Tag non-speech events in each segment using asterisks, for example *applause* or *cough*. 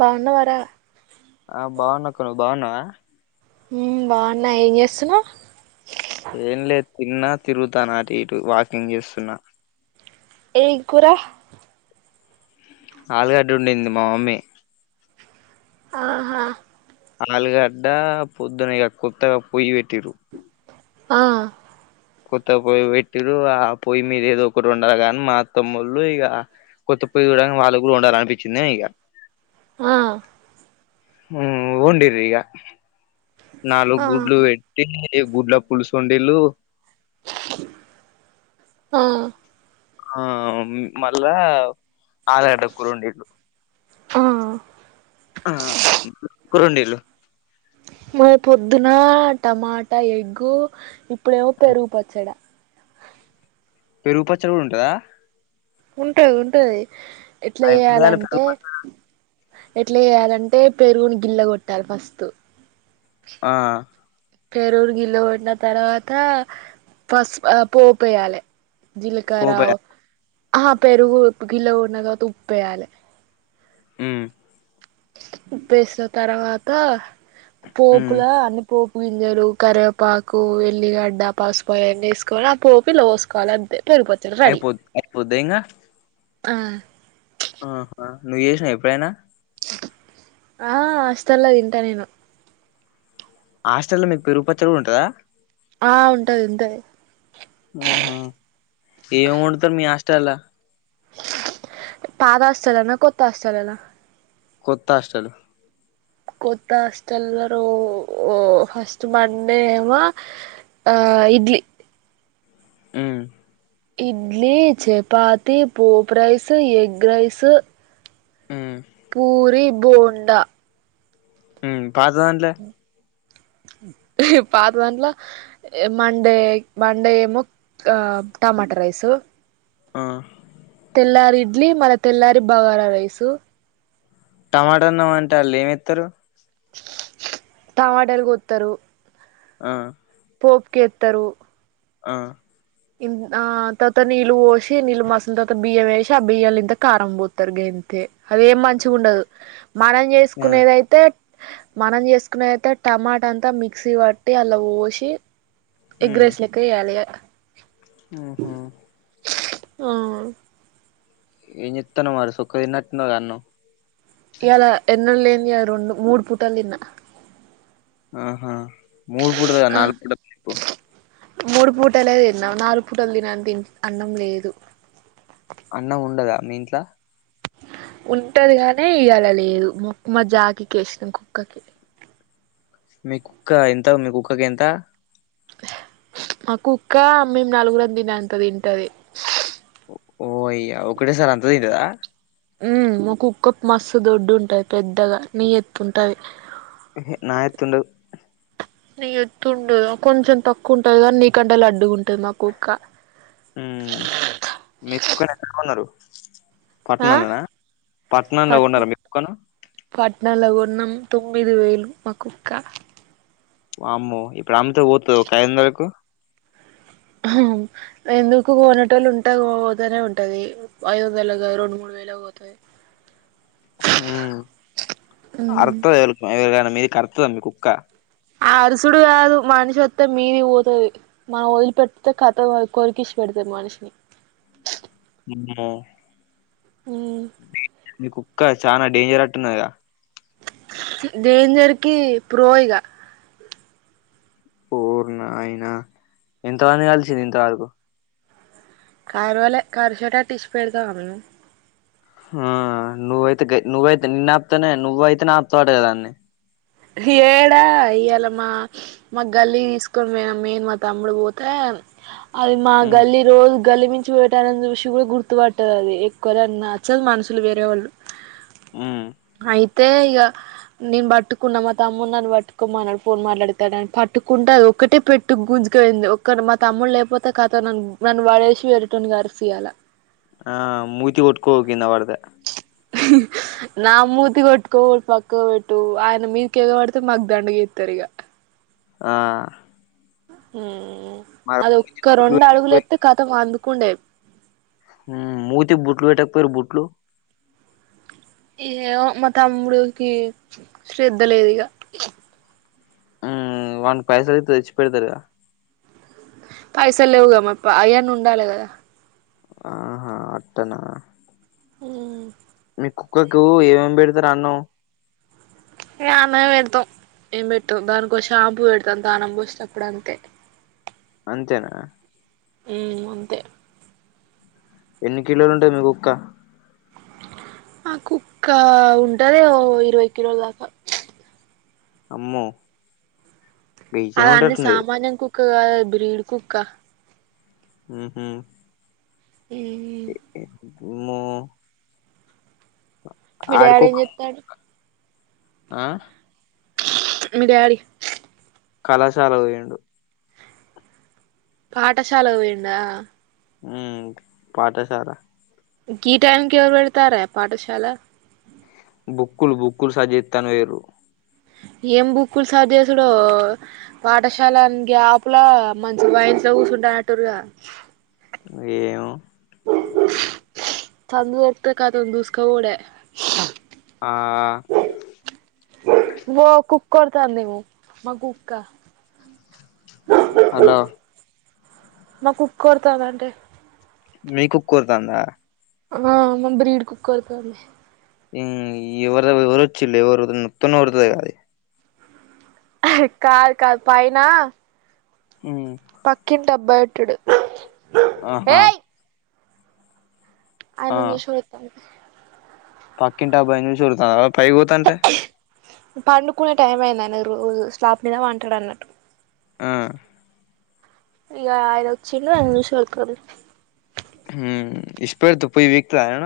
బాగున్నవారా ఆ బాగున్నాకును నువ్వు బాగున్నావ ఆ బాగున్నా ఏం చేస్తున్నావు ఏం లేదు తిన్నా తిరుగుతాన అటు ఇటు వాకింగ్ చేస్తున్నా ఏ కూరా ఆలుగడ్డ వండింది మా మమ్మీ ఆహా ఆల్గడ్డ పొద్దునేగా కొత్తగా పోయి పెట్టిర్రు ఆ కొత్తగా పొయ్యి పెట్టిరు ఆ పొయ్యి మీద ఏదో ఒకటి ఉండాల కాగాని మా అత్తమ్మొళ్ళు ఇక కొత్త పొయ్యి చూడంగానే వాళ్ళు కూడా వండాలనిపించింది ఇక ఆ వండిరిగా నాలుగు ఆ గుడ్లు పెట్టి ఇగ గుడ్లా పులుసు వండిన్లు ఆ ఆ మళ్ళా ఆలడ క్రూండీలు ఆమ్ ఆమ్ క్రూండీలు మాది పొద్దున్న టమాటా ఎగ్గు ఇప్పుడేమో పెరుగు పచ్చడా పెరుగు పచ్చడి కూడా ఉంటందా ఉంటది ఉంటది ఆ ఎట్లా ఎట్ల చేయాలే పెరుగు చేయాలంటే పచ్చడి ఎట్లా చేయాలంటే పెరుగును గిల్ల కొట్టాలి ఫస్ట్ ఆ పెరుగును గిల్ల కొట్టిన తర్వాత ఫస్ పోపేయాలే పోపే జీలకారవు ఆహ పెరుగు గిల్ల కొట్టిన తర్వాత ఉప్పేయాలే ఉమ్ ఉప్పు వేసిన తర్వాత ఉమ్ పోపులా అన్ని పోపు ముంజలు కరివేపాకు ఎల్లిగడ్డ పసుపు అయాన్ని వేసుకోవాలి ఆ పోపిల పోసుకోవాలి అం తే పెరుగు పచ్చడి రెడీ అయిపోద్ అయిపోద్దా ఇంగా ఆ ఆహా నువ్వు చేసినవ్ ఎప్పుడైనా ఆ హాస్టల్లో తింటా నేను హాస్టల్ లో మీకు పెరుగుపచ్చడి కూడా ఉంటందా ఆ ఉంటది ఉంటాయి ఉహూ ఏం వండుతారు మీ హాస్టలా పాత హాస్టలోన కొత్త హాస్టల్ లలా కొత్త హస్టల్ కొత్త హాస్టల్ రో ఫస్ట్ మండే ఏమో ఆ ఇడ్లీ ఉమ్ ఇడ్లీ చపాతి పోపు రైస్ ఎగ్ రైస్ ఉమ్ పూరి బోండా ఉమ్ పాత దాంట్లో పాతదంట్లో మండే మండే ఎమో ఆ టమాటా రైసు ఆ తెల్లారి ఇడ్లీ మళ్ళా తెల్లారి బగార రైసు టమాటా అన్నామంటే వాళ్ళు ఏమెత్తారు టమాటాలు కొత్తారు ఆ పోపుకేత్తరు ఆ ఇంట్ ఆ తర్వాత నీళ్ళు పోసి నీళ్ళు మసల్ తర్వాత బియ్య వేసి ఆ బియ్యాంలో ఇంత కారం పోతారు గంత్ అయితే అదేం మంచిగా ఉండదు మనం ఆ చేసుకునేదయితే మనం చేసుకున్నది అయితే టమాటా అంతా మిక్సీ పట్టి అలా పోసి ఎగ్ రైస్ లెక్క చేయాలే ఉహుమ్ అ ఎం చేస్తన్నావ్ అడ చుక్క తిన్నట్టు ఉన్నావ్ గా అన్నం ఇయాల ఎన్నడ్ లేంది ఇయాల రెండు మూడు పూటలు దిన్న ఆహా మూడు పూటల్ గాద్ నాలుగు పూటల్ *inaudible* నుకో మూడు పూటలే దిన్నా నాలు పూటల్ దినన్ తిన్ అన్నం లేదు అన్నం ఉండదా మీ ఇంట్లా ఉంటది గానీ ఇయాల లేదు మ మా జాకి కేసినం కుక్కకి మీ కుక్కా ఎంత మీ కుక్కకి ఎంత మా కుక్కా మేం నలుగురం దినే అంత దింటది ఓ అయ్యా ఒకటే సార్ అంత దింటదా ఊ మా కుక్క మస్తు దొడ్డు ఉంటది పెద్దగ నీ యెత్తుంటది ఎహే నా ఎత్తుండదు నీ ఎత్తుండదా కొంచెం తక్కువ ఉంటది గాన్ నీకంటే లడ్డుగుంటది మా కుక్క ఊ మీ కుక్కను ఎక్కడ గొన్నరు ఆ పట్నంల్నా పట్నంల పట్ గొన్నరా మీ కుక్కను పట్నంల గొన్నం తుమ్ మీద వొయిండు మా కుక్క అమ్మో ఇప్పుడు అమ్ముతే వోతదా ఒక ఐద్ వందలకు అహూ ఎందుకు గొనేటోళ్ళు ఉంటా వోతనే ఉంటది ఐదు వందల గాదు రెండు మూడు వేళ వోతది ఊ ఉమ్ అరుత్త *unintelligible* మీదకి కరుత్తదా మీ కుక్క ఆ అరుసుడు గాదు మనిషి ఒత్తే మీది వోతది మనం వదిలి పెట్తే కథం అది కొరికేశ్ పెడుతది మనుషిని అమ్మో ఉ మీ కుక్క చానా డేంజర్ అట్టున్నదిగా డేంజర్ కీ ప్రో ఇగ ఓర్ నాయన ఎంతమంది గలిసింది ఇంతవరకు కరువలే కరిసేటట్టు ఇస్ పెడతామా మేము హా నువ్వైతే గ నువ్వైతే నిన్ను ఆప్తేనే నువ్వైతెనే ఆప్తావ్ అటగా దాన్ని హేడా ఇయ్యాళ మా మా గల్లీ దీసుకొని వొయినం మేం మా తమ్ముడు వోతే అది మా ఉమ్ గల్లి రోజు గల్లి నుంచి వొయేటోళ్ళన్ని చూసి కూడా గుర్తువట్టదది ఎక్కువర నచ్చద్ మనుషులు వేరే వాళ్ళు ఉమ్ అయితే ఇగ నెన్ బట్టు కున్న మా తమ్ముడు నన్ను వట్టుకోమనాడు ఫోన్ మాట్లాడతాడన్ పట్టుకుంటె అది ఒకటే పెట్టు గుంజుక వొయింది ఒక్క మా తమ్ముడు లేపోతే కథ నన్ను వాడేసి వేరేటోడ్ని కరుసు ఇయాల ఆ మూతి కుట్కో కింద వడితే నా మూతి కొట్కో పక్క వెట్టు ఆయన మీకి ఎగవడితే మాక్ దండుగ ఎత్తరు ఇగ ఆ ఊ మరి అది ఒక్క బుట్లు రెండు అడుగులు పెట్టకపోయి ఎత్తే ఖతం అందుకుండే ఊ మూతి బుట్లు వెట్టక్ పొయిరు బుట్లు ఏమో మా తమ్ముడికి శ్రధ లేదు ఇగ ఊ వాని పైసలు ఇత్తే తెచ్చి పెడతడుగా పైసల్ లేవుగా మాక్ ప అయన్న ఉండాలి గదా ఆహా అట్టనా మ్ మీ కుక్కకు ఏమేమి పెడతారు అన్నం అన్నమే పెడతాం ఏం పెడతాం దానికో షాంపూ పెడతాం దానం పోసేఅప్పుడు అంతే అంతేనా మ్ అంతే ఎన్ని కిలోలు ఉంటాది మీ కుక్క మా కుక్క ఉంటది ఓ ఇరవై కిలోల దాకా అమ్మో ఆ గీచనే అవన్నీ ఉంటట్టున్నది సామాన్యం కుక్క కాదది బ్రీడ్ కుక్క ఊహు మ్ అమ్మో మీ డాడీ ఏం ఆడికొక చెత్తండు ఆ మీ డాడీ కళాశాల కి పోయిండు పాఠశాల కి పోయిండా మ్ పాఠశాల గీ టైమ్కి ఎవరు వెళ్తారయ్యా పాఠశాల బుక్కులు బుకులు సరి చేస్తానని పోయిర్రు ఏం బుక్కులు సరి చేసిడో పాఠశాల గ్యాప్లా మంచి బై చౌసుంట ఆటర్గా ఏమో సందు దొరికితే అతను దూస్క పోవుడే ఆ ఇంకో కుక్క అరుత్తాందేమో మా కుక్క హలో మా కుక్క అరుతాందంటే మీ కుక్క కోతాందా ఆ మా బ్రిడ్ కుక్క అరుత్తాంది మ్ ఎవర ఎవరొచ్చిల్ ఎవరు మత్తం ఎత కాద కాద్ కాదు పైనా పక్కింటి అబ్బాయి ఉంటడు ఆహా ఆయన చేసేది ఎక్కువ పక్కింట అబ్బాయిని చూసి ఊరుతాంది అడు పైకి పోతంటే పండుకునే టైం అయిందనే రోజు స్లాబ్ మీద వంటాడు అన్నట్టు ఆ ఇ ఆర ఉచ్చిలో అఐ నిమిషం పెట్టుకోనికి మ్ ఈశ పెడితే పోయ్ పీకుతాడా ఆయన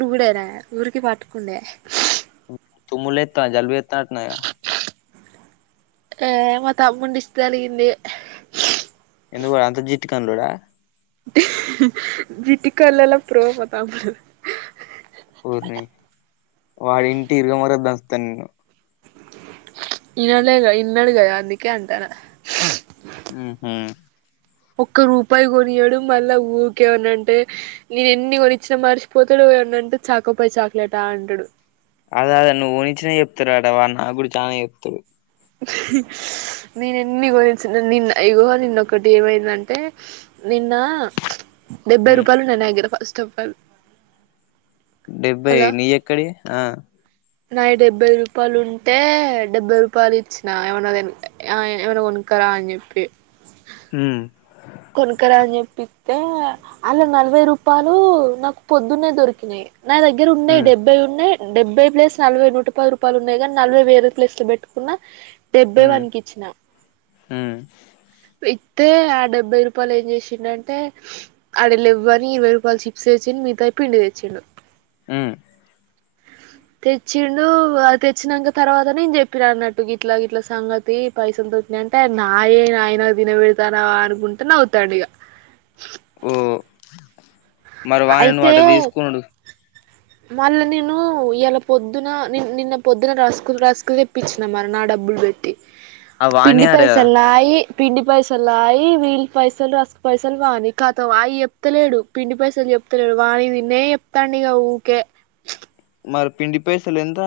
రుగుడేనా ఊరికి పటుకుండే తుమ్ములు ఎ జల్భ చెత్తన్నట్టు ఉందిగ ఆ మా తమ్ముండి దిష్టి తలిగింది ఎందుకో అంత జిట్టు కనులుడా బిటికలలో ప్రోమో తమ్ముడు. ఊరిని వాడింటి ఇరుగమర్ దంచతార్ నీను ఇయలే ఇన్నడు గదా అందుకే అంటానా. ఉహుహ్ ఒక్క రూపాయి గూడా ఇయడు మళ్ళా ఊరికేమన్నా అంటే నేను ఎన్ని కొనిచ్చినా మర్చిపోతాడు. ఎవ్వనంటే చాకొపై చాక్లెటా అంటాడు. అదే అదే నువ్వు ఊహిచ్చినై ఏప్తూరు అడా వన్ నా గూడా చానే ఎప్తూరు. *unintelligible* నీన్ ఎన్ని గురించి నిన్న ఇగో నిన్నొక్కటి ఏమైందంటే నిన్న డెబ్బై హ్మ్ రూపాయలు ఉన్నయ్ నా ఆగరా ఫస్టే ఫాల్ డెబ్బై నీ ఎక్కడియి ఆ నా డెబ్బై రూపాయలు ఉంటే డెబ్బై రూపాలు ఇచ్చినా ఏవన్నా దీన్ ఆ ఏవన్నా కొన్ క్కరా ఆన్ జేప్పి హుహ్ కొనుకరా అని ఏప్పితే అలా నలభై రూపాయలు నాకు పొద్దున్నే దొరికినాయ్. నా దగ్గర ఉన్నాయ్, హ్మ్ డెబ్బై ఉన్నాయ్. డెబ్బై ప్లేస్ నలభై నూట పది రూపాయలు ఉన్నాయ్ గానీ, నలభై వేరే ప్లేస్ లో పెట్టుకున్నా. డెబ్బై హ్మ్ వన్కి ఇచ్చిన హ్మ్ ఇత్తే ఆ డెబ్ వేయి రూపాయలు ఏం జేసిండంటే అడా లేవని అని ఇరవై రూపాయలు చిప్స్ తెచ్చి మీగతై పిండి తెచ్చిండు. ఉహ్ తెచ్చిండు. ఆ తెచ్చినాక తర్వాత నే జేప్పిన అన్నట్టు గిట్లా గిట్ల సంగతి పైసల్ నంటే నాయే నాయ్ నాగ్ దీనవెడతానా అనుకుంటే నవ్వుతాడు ఇగా ఓ మరి వాయిన్ అయితే వాటా దీసుకునుడు. మళ్ళా నీను ఇలా పొద్దున నిన్న పొద్దున రసుకుల్ రసుకు తెప్పించిన మరి నా డబ్బులు బెట్టి. ఆ పిండి వానియే అట కదా పైసల్నాయి. పిండి పైసల్ లాయి వీళ్ళ పైసలు రాస్క్ పైసలు వానీ కాంతం అయ్ ఏప్తలేడు. పిండి పైసలు జేప్తులేడు. వానివి తినయే ఏప్తాండు ఇగా ఊకే. మరి పిండి పైసలు ఎంత.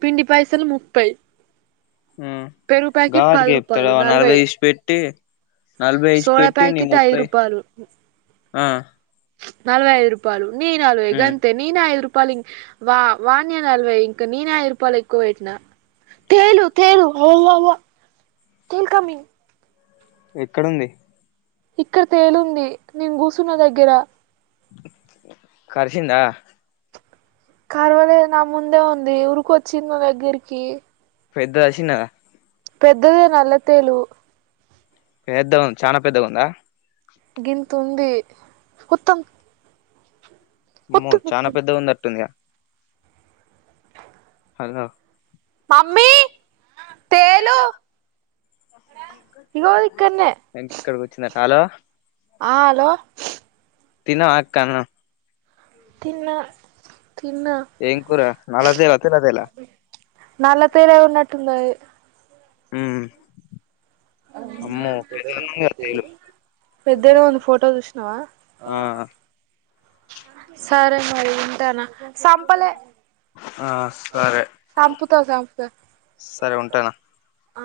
పిండి పైసలు ముప్పై. ఆ పెరుగు ప్యాకెట్ గావాటికీ పది ఏప్తారా రూపాయలు నలభై నాలవై ఇచ్చిపెట్టి నలభై సోడా ఇచ్చిపెట్టి నీ ప్యాకెట్ ఐదు ముప్పై ఆ నలవై ఐదు రూపాయాలు నీనలభై హ్మ్ గంతే నీన్ నలవై పాలింగ్ వానియే నలభై ఇంకా నీనే ఐదు రూపాయలు ఎక్కువ వెట్టనా తేలు తేలు ఓ అవ్వ అవ్వ తేలు కమింగ్. ఎక్కడుంది. ఇక్కడ తేలుంది. నీన్ గసున్న దగ్గరా కార్చిందా కర్వలేద్ నా ముందే ఉంది. ఊర్కోచింది నా దగ్గరికి. పెద్దదా చిన్నదా. పెద్దదే నల్ల తేలు. ఏద్దాం చానా పెద్దగుందా. గింతుంది. ఓతంగ్ ఆమో చానా పెద్దగా ఉంది అట్టుందిగా హలో మమ్మీ తేలు ఇగోఇక్కన్నే ఇంక ఇక్కడికి వచ్చిందట హలో ఆ హలో తిన్నావా అక్క అన్నం తిన్నా తిన్నా ఏం కూర నల్ల తేలా తెల్ల తేలా నల్లా పేర ఉన్న టున్నది హ్మ్ అమ్మో *unintelligible* పెద్దగా ఉంది ఫోటో చూసినవా ఆ సరే మరి ఉంటానా ఆ సరే సంపుతా సంపుతా సరే ఉంటానా ఆ